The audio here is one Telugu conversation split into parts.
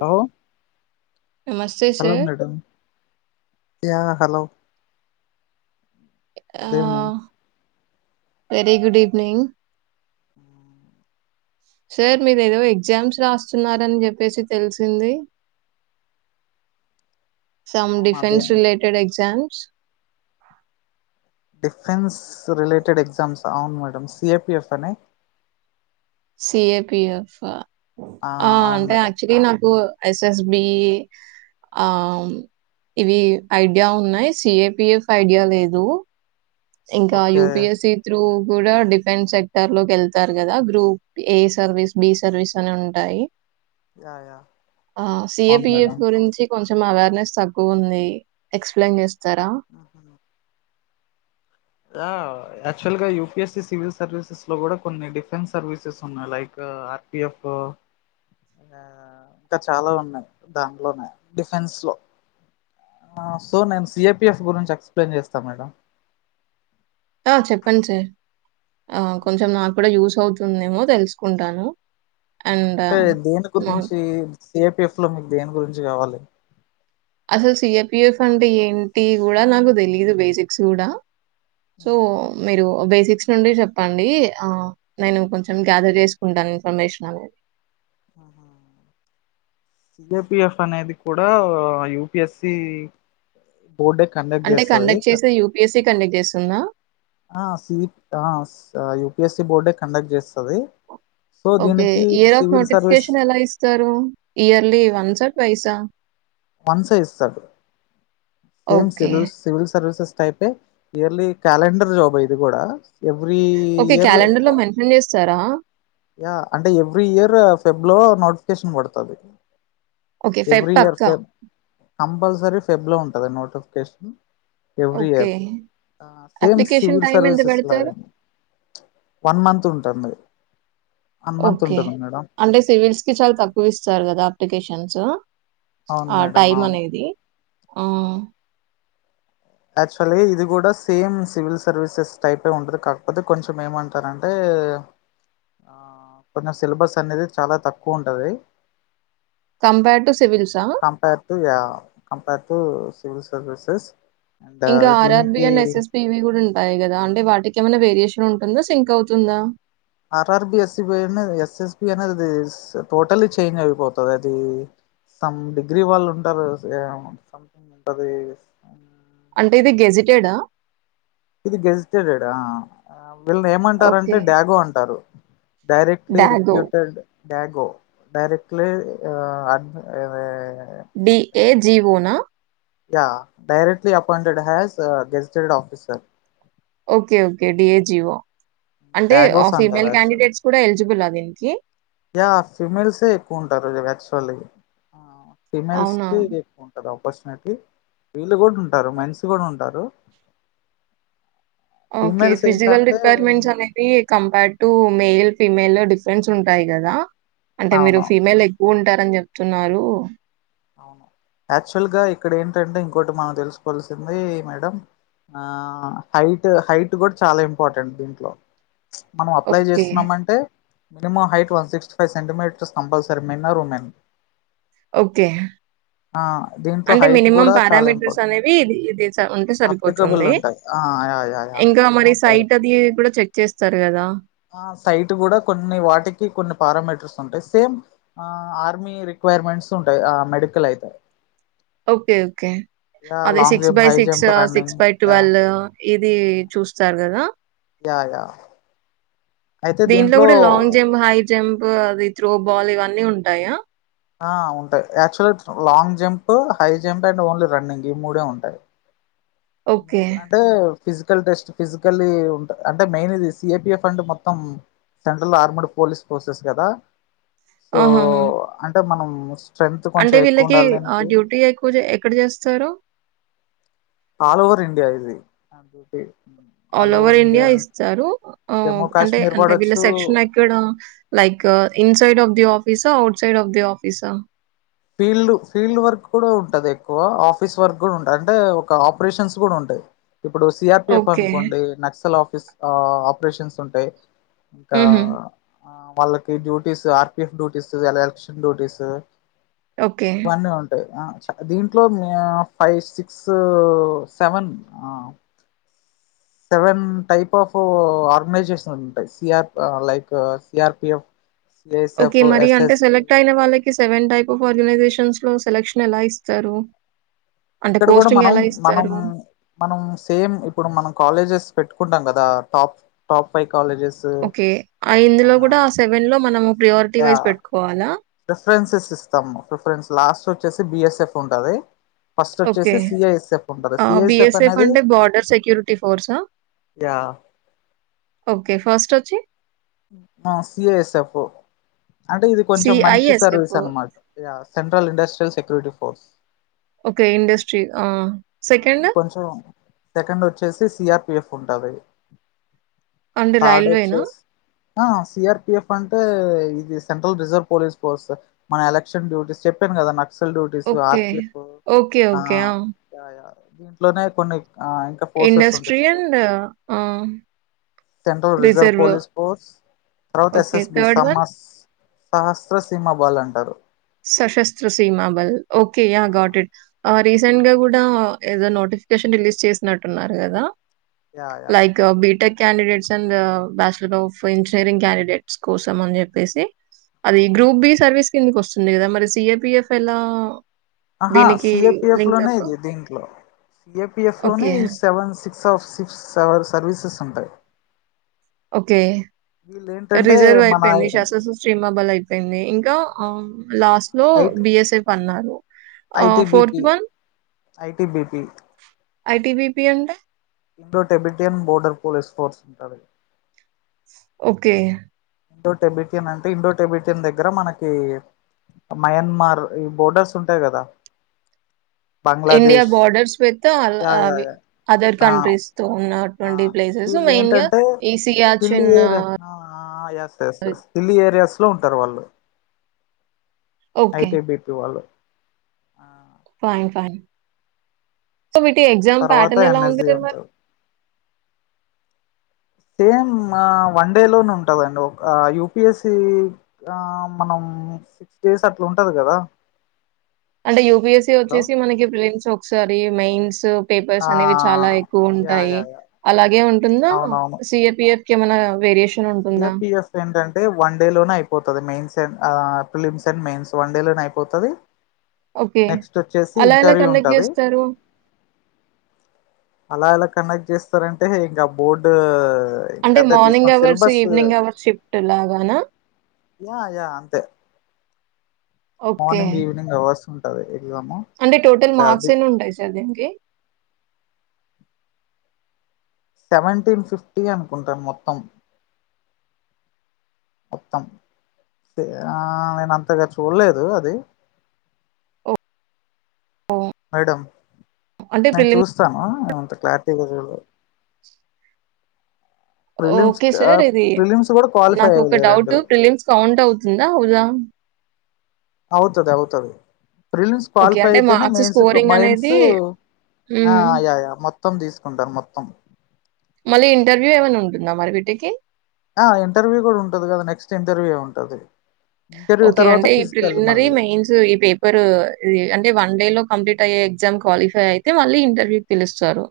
హలో నమస్తే hello sir madam yeah hello ఆ good evening very good evening ఆ సార్ మీరు ఏదో ఎగ్జామ్స్ రాస్తున్నారని చెప్పేసి తెలిసింది సమ్ అవును అదే defence related exam defence related exams అవును madam C A P F అని సి ఏ పి ఎఫ్ ఆ ఆ అవును అంటే మేడం యాక్చువలీ నాకు ఎస్ ఎస్ బి ఆ ఇవి ఐడియా ఉన్నాయి C A P F idea లేదు ఇంకా U okay P S C through కూడా డిఫెన్స్ సెక్టర్ లో కెళ్తారు కదా group A service B service అని ఉంటాయి యా యా ఆ సి ఏ అవును పి మేడం యఫ్ గురించి కొంచ చం అవేర్నెస్ తక్కువుంది ఎక్స్ ప్లెయిన్ చేస్ తరా మ్మ్. యాక్చువల్ గా U P S C civil services లో కూడా కొన్ని డిఫెన్స్ సర్వీసెస్ ఉన్నాయి లైక్ ఆర్ పి యఫ్ ఇంకా చాలా ఉన్నాయి దానిలోనే డిఫెన్స్ లో సో నేను సి ఏ పి యఫ్ గురించి ఎక్ప్లెన్ చేస్తా మేడం ఆ చెప్పండి సార్, ఆ కొంచెం మ్మ్. నాకు కూడా యూస్ అవుతుందేమో తెలుసుకుంటాను. అండ్ అంటే దేని మా గురించి సిఏపిఎఫ్ లో మీకు దేని గురించి కావాలి అసలు సిఐర్పిఎఫ్ అంటే ఏంటి కూడా నాకు తెలీదు బేసిక్స్ కూడా సో మీరు బేసి సిక్స్ నుండి చెప్పండి, అ నేను కొంచెం గ్యాదర్ చేసుకుంటాను ఇన్ఫర్మేషన్ అనేది సిఏపిఎఫ్ అనేది కూడా యుపిఎస్సి అంటే కండక్ట్ చేసి యూపిఎస్సి కండక్ట్ చేస్తుందా ఆ సి యయుపిఎస్సి బోర్డే కండక్ట్ చేస్తది సో ఓకే దీనికి year of civil service notification ఎలా ఇస్తారు ఇయర్లీ ఒన్స్ పైసా మంత్స్ ఏ ఇస్తడు సేమ్ ఓకే. సిల్ సివిల్ సర్వీసెస్ టైపే ఇయర్లీ క్యాలెండర్ జాబ్ ఏ ఇది కూడా ఎవ్రీ ఓకే ఇయర్ క్యాలెండర్ లో మెన్షన్ చేస్తారా యా అంటే ఎవ్రీ ఇయర్ ఫెబ్లో నోటిఫికేషన్ పడుతుది ఓకే ఫై పక్క కంపల్సరీ ఫెబ్ లో ఉంటందా నోటిఫికేషన్ ఎవ్రీ ఓకే. ఇయర్ ఆ సేమ్ అప్లికేషన్ సివిల్ టైమ్ ఎంత సర్వీసెస్ బెడతారు? లాగానే వన్ మంత్ ఉంటుంది వన్ మంత్ ఓకే ఉంటుంది మేడం అంటే సివిల్స్ కి చాలా తక్కువ ఇస్తారు కదా అప్లికేషన్స్ అవును ఆ మేడం టైమ్ అవును అనేది ఆ యాక్చువల్గా ఇది కూడా సేమ్ సివిల్ సర్వీసెస్ టైపే ఉంటది కాకపోతే, కొంచెం ఏమంటారంటే ఆ కొంచెం సిలబస్ అనేది చాలా తక్కువ ఉంటది. కంపేర్ టు సివిల్సా ఆ compare to yeah compare civil services ఇంకా ఆర్ఆర్బి అండ్ ఎస్ఎస్ పి వి కూడు న్ టాయ్ కదా అంటే వాటికి ఏమైనా, వేరియేషన్ ఉంటుందా సింక్ అవుతుందా. ఆర్ఆర్బి, ఎస్సబి అనేది ఎస్ఎస్బి అనేది టోటల్లి చేంజ్ అయిపోతది, అది సమ్ డిగ్రీ వాళ్ళు ఉంటారు సథింగ్ ఉంటది. అంటే ఇది గెజిటెడా ఇది గేజ్ టెడ్ ఆ వీళ్ళని ఓకే. ఏమంటారంటే డాగో అంటారు డైరెక్ట్లీ డాగో. రిక్ర్యూటెడ్ డ్యాగో డైరెక్ట్లీ అ అడ్ ఇది డి ఏ జీవోనా yeah directly appointed has gazetted officer okay okay DAGO అంటే ఆ డాగోస్ అంటారు ఫీమేల్ యాక్చువల్ క్యాండిడేట్స్ కూడ ఎలిజిబుల్ ఆ దీనికి యా ఫిమేల్స్ ఎ ఎక్కువ ఉంటారు కదా యాక్చులి ఫీమెయిల్స్ అవునా? కి ఎక్కువ ఉంటంది అఫ్ ఫస్ట్ నైట్ కి. వీళ్ళు కూడ ఉంటారు మెన్స్ కూడ ఉంటారు. ఓకె ఫీమేల్స్ ఫిజికల్ ఏంటంటే రిక్వర్మెంట్స్ అనేవి కంపేర్ టు మేల్ ఫీమేల్ లో డిఫరెన్స్ ఉంటాయి కదా అంటే మీరు అవును ఫీమెల్ ఎక్ ఉంటారని చెప్తున్నారు. అవును యాక్చువల్గా ఇక్కడ ఏంటంటే ఇంకోటి మనం తెలుసుకోవాల్సింది మేడం ఆ హైట్ హైట్ కూడ చాలా ఇంపార్టెంట్ దీంట్లో మనం అప్లై ఓకే. చేస్తున్నాంమంటే minimum height one sixty five సె సెంటీమీటర్ స్తంభల్ సరి men or women okay ఆ దీంట్లో అంటే హైట్ మినిమం కూడా చాలా ప్యారామీటర్స్ ఇంపార్టెంట్ అనేవి ఇది ఇది ఉంటే అప్లికబుల్ సరిపోతుంది ఉంటాయి ఆ యా యా యా ఇంకా మరి మినిమం సైట్ అది కుడా చెక్ చేస్తారు కదా ఆ సైట్ కూడా కొన్ని వాటికి కొన్ని పారామీటర్స్ ఉంటాయి. సేమ్ ఆ ఆర్మీ రిక్వైర్మెంట్స్ ఉంటాయి. ఆ మెడికల్ అయితే ఓకె ఓకె యా అదే long six jump by high six jump running six by yeah twelve ఇది చూస్తారు కదా యా యా అయితే దీంట్లో గూడా లాంగ్ జంప్, హై జంప్ అవి త్రో బాల్ ఇవన్నీ ఉంటాయా? ఆ ఉంటాయి యాక్చువల్గా long jump high jump and only running ఈ మూడే ఉంటాయి. ఈ ఓకే. మూడు అంటే ఫిజికల్ టెస్ట్ ఫిజికల్లి ఉంట అంటే మెయిన్ ఇది సిఏపిఎఫ్ ఫండ్ మొత్తం సెంట్రల్ ఆర్మండ్ పోలీస్ ఫోర్సెస్ కదా సో ఆహాహా! అంటె మనం మస్ అంటే వీళ్ళకి ఆ డ్యూటీ ఎక్కువ ఎక్కడ చేస్తారు ఆల్ ఓవర్ ఇండియా ఇది డ్యూటీ ఆల్ ఓవర్ ఇండియా ఇస్తారు జమ్మూ అంటే కాశ్మీర్ అంటే వీళ్ళ పడొచ్చు సెక్షన్ ఎక్కడ like inside of the office ఆ outside of the office field field work కూడ ఉంటంది, ఎక్కువ ఆఫీస్ వర్క్ కూడ ఉంటది, అంటే ఒక ఆపరేషన్స్ కూడ ఉంటాయి. ఇప్పుడు సిఆర్పిఎఫ్ ఓకే. అనుకోండి నక్సల్ ఆఫీస్ ఆపరేషన్స్ ఉంటాయి ఇంకా హుహు. ఆ వాళ్ళకి డ్యూటీస్ ఆర్పిఎఫ్ డ్యూటీస్ ఎల ఎలక్షన్ డ్యూటీస్ ఓకే. బానే ఉంటయ్. ఆ స దీంట్లో మియ ఫై సిక్సూ సెవెన్ ఆ. సెవెన్ టైప్ ఆఫ్ ఆర్గనైజేషన్స్ ఉంటై. సిఆర్ప్ లైక్ సిఆర్పిఎఫ్. ఓకే సిఐఎస్ఎఫ్ మరి అంటే ఎస్ఎస్పి సెలెక్ట్ అయిన వాళ్ళక్. కి సెవెన్ టైప్ ఆఫ్ ఆర్గనైజేషన్స్ లో సెలక్షన్ ఎలా ఇస్తారు. అంటే ఇక్కడ కూడా పోస్టింగ్ మనం ఎలా మనం ఇస్తారు? మనం సేమ్ ఇప్పుడు మనం కాలేజెస్. పెట్టుకుంటాం గదా టాప్ టాప్ ఫై. కాలేజెస్సు. ఆ ఇందులో గూడా ఆ సెవెన్ లో మనము. ప్రియొరిటి యా వైజ్ పెట్ కోవాలా. ప్రిఫరెన్సెస్ ఇస్తాము. ప్రిఫరెన్స్ లాస్ట్ వచ్చేసి బిఎస్ఎఫ్ ఉంటది. ఫస్ట్ ఓకే వచ్చేసి సిఐఎస్ఎఫ్ ఉంటది ఆ సిఐఎస్ఎఫ్ బిఎస్ఎఫ్ అనేది అంటే బార్డర్ సెక్యూరిటీ ఫోర్సా, యా ఓకే ఫస్ట్ వచ్చి. ఆ సిఎఎస్ ఎఫ్. అంటే ఇది కొంచెం మంచి సర్వీస్ సిఐఎస్ఎఫ్. అనమాట్, yeah central industrial security force. Okay industry ఆ. ఆ సెకండ్ ఇది కొంచం సెకండ్ వచ్చేసి సిఆర్పిఎఫ్ ఉంటది. అండి థర్డ్ రైల్వేనా. వచ్చేసి ఆ సిఆర్పిఎఫ్ అంటే ఇది సెంట్రల్ రిజర్వ్ పోలీస్ ఫోర్స్. మన ఎలక్షన్ డ్యూటీస్ చెప్పాను గదా నాక్. ఓకే ఓకే ఓకే ఆ అయ్యా, దీంట్లోనే కొన్ని. ఆ ఇంకా ఫోర్సెస్ ఉంటద్ ఇండస్ట్రీ స అండ్ ఆ! సెంట్రల్ రిజర్వ్ పోలీస్ ఫోర్స్ తర్వాత ఓకే. ఎస్ఎస్బి థర్డ్ వన్ సమ్మర్స్ సహస్రసీమ బల్ అంటారు. సశస్త్ర సీమా బల్. ఓకే యా ఆ, గొట్ ఇట్. ఆ రీసెంట్ గా గుడా ఏదో నోటిఫికేషన్ రిలీజ్ చేసినట్టున్నారు గదా. Yeah yeah like BTech. Candidates and bachelor of engineering candidates కోసం అని చెప్పేసి. అది అవునవును గ్రూప్ బి సర్వీస్. కిందికొస్. లేదా మరి సిఎపిఎఫెల్లో. ఆహా సిఏపిఎఫ్ లోనే ఇది, దీంట్లో సిఏపిఎఫ్ లోనే ఓకే. Seven, six. సాఫ్ సిక్స్ సెవర్ సర్వీసెస్ ఉంటయ్. ఓకే రిజర్వ్ మన అయిపోయింది శాస్త్ర శ్రిమాబల్ అయిపోయింది ఇంకా ఆ లాస్ట్ లో ఐ బిఎస్ఎప్ పన్నారు ఐటిబిపి ఐటిబిపి ఐటిబిపి ఉంటే Indo Tibetan border police force ఉంటారు ఓకే ఇండో టెబిటియన్ అంటే ఇండో టెబిటియన్ దగ్గర మనకి మయన్మార్ ఈ బోర్డర్స్ ఉంటాయి కదా India Bangladesh borders with yeah yeah అవి యా అదర్ ఆ కంట్రీస్ తో ఉను ఆ వీళ్ళు ఏంటంటే హిల్లీ సియాచిన్ ఏర్ yes yes yes hilly areas లో ఉంటారు వాళ్ళు ఓకే. ఐటీ బిటీ వాళ్ళు ఆ ఫాయింట్ ఫాన్ [unintelligible] సో మీకు ఎగ్జామ్ తర్వాత ప్యాటన్ ఎలా ఎన్ఎస్జి ఉందిరా ఇంగా ఉంటారు సేమ్ వన్ డే లోనే ఉంటందండి ఒక యుూపిఎస్సి ఆ మనం సిక్స్ డేస్ అట్లా ఉంటాది కదా అంటే యూపిఎస్సి హలో వచ్చిసి మనకి ప్రిన్ సోప్ ఈ సారీ మెయిన్స్ పేపర్స్ ఆ అనేవి చాలా ఎక్కువ యా ఉంటాయి యా యా అలాగే ఉంటుందా అవునవును సిఏపిఎఫ్ ఇంకా ఎమన్నా వెరెస్ సిఏపిఎఫ్ ఏంటంటే వన్ డే లోనే అయిపోతాది mains films and mains one day లోనే అయిపోతాది ఓకే అలా ఎలా కండక్ట్ ఉంటది చేస్తారు అలా ఎలా కండక్ట్ చేస్తారంటే ఇంకా బోర్డు అంత తీసుకొన్స్ ఈవనింగ్ అవర్ షిఫ్ట్ లాగానా యా యా అంతే ఓకే. మార్నింగ్ ఈవినింగ్ అవర్స్ ఉంటది [unintelligible] అంటే టోటల్ అండ్ మార్క్స్ అది ఎన్ని ఉంటాయి సార్ దీనికి సెవెంటీన్ ఫిఫ్టీ అనుకుంటా మొత్తం మొత్తం ఆ నేను అంతగా చూడలేదు అది ఓ మేడం అంటే నేను ప్రిలిమ్ చూస్తాను అంత క్లారిటీగా చూడలేదు ప్రిలిమ్స్ ఓకే ఆ సార్ ఇది ప్రిలిమ్స్ కూడా క్వాలిఫై నాకు ఒక అయ్యలే రెండు డౌట్ ప్రిలిమ్స్ కౌంట్ అవుతుందా అవుదా అవుతాది అవుతాది ప్రిలిమ్స్ ఓకే. క్వాలిఫై అంటే అయితేనే మార్క్స్ మైన్స్ స్కోరింగ్ మైన్స్ అనేది ఆ హ్మ్. ఆ యా యా మొత్ త్తం తీసుకుంటారు మొత్తం మళ్ళీ ఇంటర్వ్యూ ఏమైన్నా ఉంటుందా మరి వీటికి ఆ ఇంటర్వ్యూ కూడా ఉంటది కదా నెక్స్ట్ ఇంటర్వ్యూ ఉంటది ఇంటర్వ్యూ ఓకే తర్వాత అంటే ఈ ఫిజికల్ ప్రిలిమినరీ మళ్ళీ మెయిన్స్ ఈ పేపర్ అంటే వన్ డే లో కంప్లీట్ అయ్య ఎగ్జామ్ క్వాలిఫై అయితే మళ్ళీ ఇంటర్వ్యూ పిలుస్తారు.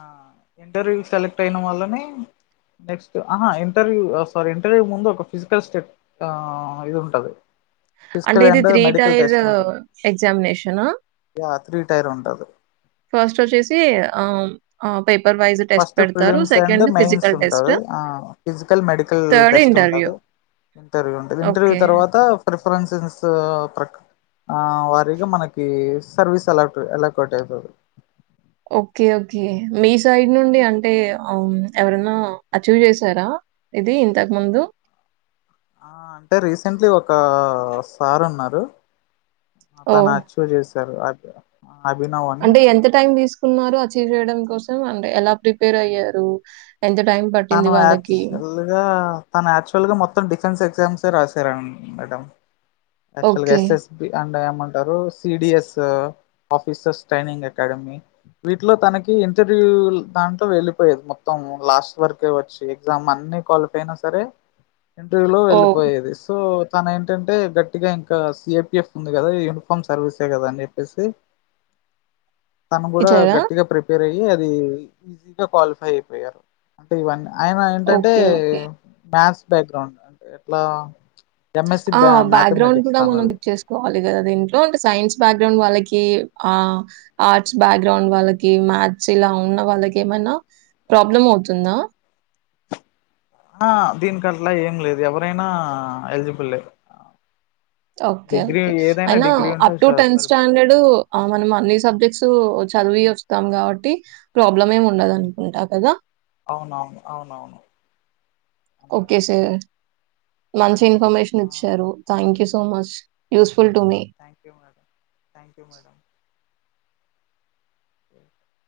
ఆ ఇంటర్వ్యూ సెలెక్ట్ అయిన వల్లనే నెక్స్ట్ ఆహ ఇంటర్వ్యూ సారీ ఇంటర్వ్యూ ముందు ఒక ఫిజికల్ స్టెట్ ఆ ఇది ఉంటది. అంటే ఫిజికల్ ఇది and three medical tier test ఉంటది ఎగ్జామినేషనా యా త్రీ టైర్ ఉంటది ఫస్ట్ వచ్చేసి ఆమ్ ఆ first prelims and mains physical test. ఉంటది ఆ physical medical third test interview. ఉంటంది ఇంటర్వ్యూ ఉంటుంది ఇంటర్వ్యూ ఓకే. తర్వాత ప్రీ ప్ఫరెన్స్ ప్రక్రి వారీగా మనకి సర్వీస్ అలాట్ ఎలకట్ అయిపోతాది ఓకే ఓకే మీ సైడ్ నుండి అంటే ఎవరన్నా అచీవ్ చేసారా ఇది ఇంతకు ముందు ఆ అంటే రీసెంట్లీ ఒక సార్ ఉన్నారు. అతన్ ఓహ్! అచీవ్ చేసి [unintelligible] అంటే ఎంత టైం దీస్ న్నారు అచీవ్ చేయడం కోసం అంటే ఎలా ప్రిపేర్ అయ్యారు ఎంత టైం పట్టింది తను వాళ్ళకి? యాక్చువల్ గా తను యాక్చువల్ గా మొత్తం డిఫెన్స్ ఎగ్జామ్స్ సె రాసారండి మేడం. యాక్చువల్ గా okay. S S B and ఏమంటారు సిడిఎస్ ఆఫీసస్ ట్రైనింగ్ అకాడమీ వీటిలో తనకి ఇంటర్వ్యూ దాట్లో వెళ్ళిపోయేది మొత్తం లాస్ట్ వరకు వచ్చి ఎగ్జామ్ అన్ని క్వాలిఫై అయినా సరే ఇంటర్వ్యూ లో ఓహ్! ఎళ్ళిపోయేది సో తను ఏంటంటే గట్టిగా ఇంకా సిఐపిఎఫ్ ఉంది కదా యూనిఫార్మ్ సర్వీసే కదా అని జెప్పేసి తను కూడా ఇచ్చారా? గట్టిగా ప్రిపేర్ అయ్యి అది ఈజీగా క్వాలిఫై అయిపోయారు అంటే ఇవన్నీ ఆయన ఏంటంటే ఓకే. ఓకే. మ్యాస్ బ్యాగ్రౌండ్ అంటే ఎట్లా ఎంఎస్సి ఆ బ్యాగ్రౌండ్ మ్యాథమెటిక్స్ కూడా మనం తనది ఇచ్చేస్కోవాలి కదా దీంట్లో అంటే సైన్స్ బ్యాగ్రౌండ్ వాళ్ళకి ఆర్ట్స్ బ్యాగ్రౌండ్ వాళ్ళకి మ్యాథ్స్ ఇలా ఉన్న వాళ్ళకి ఏమైనా ప్రాబ్లం అవుతుందా ఆ దీనికి అట్లా ఏం లేదు ఎవరైనా ఎలిజిబుల్ లే ఓకే ఓకే అయినా అప్ టు స టెన్త్ సరిపోతుంది స్టాండర్డ్ మనం అన్ని సబ్జెక్ట్స్ చదివి వస్తాం కాబట్టి ప్రాబ్లం ఏమి ఉండదు అనుకుంటా కదా అవునవును అవునవును అంతే ఓకే సార్ మంచి మేడం ఇన్ఫర్మేషన్ ఇచ్చారు థ్యాంక్ యూ సో మచ్ యూస్ థ్యాంక్యూ మ్యాడ్ థ్యాంక్యూ మ్యాడం అ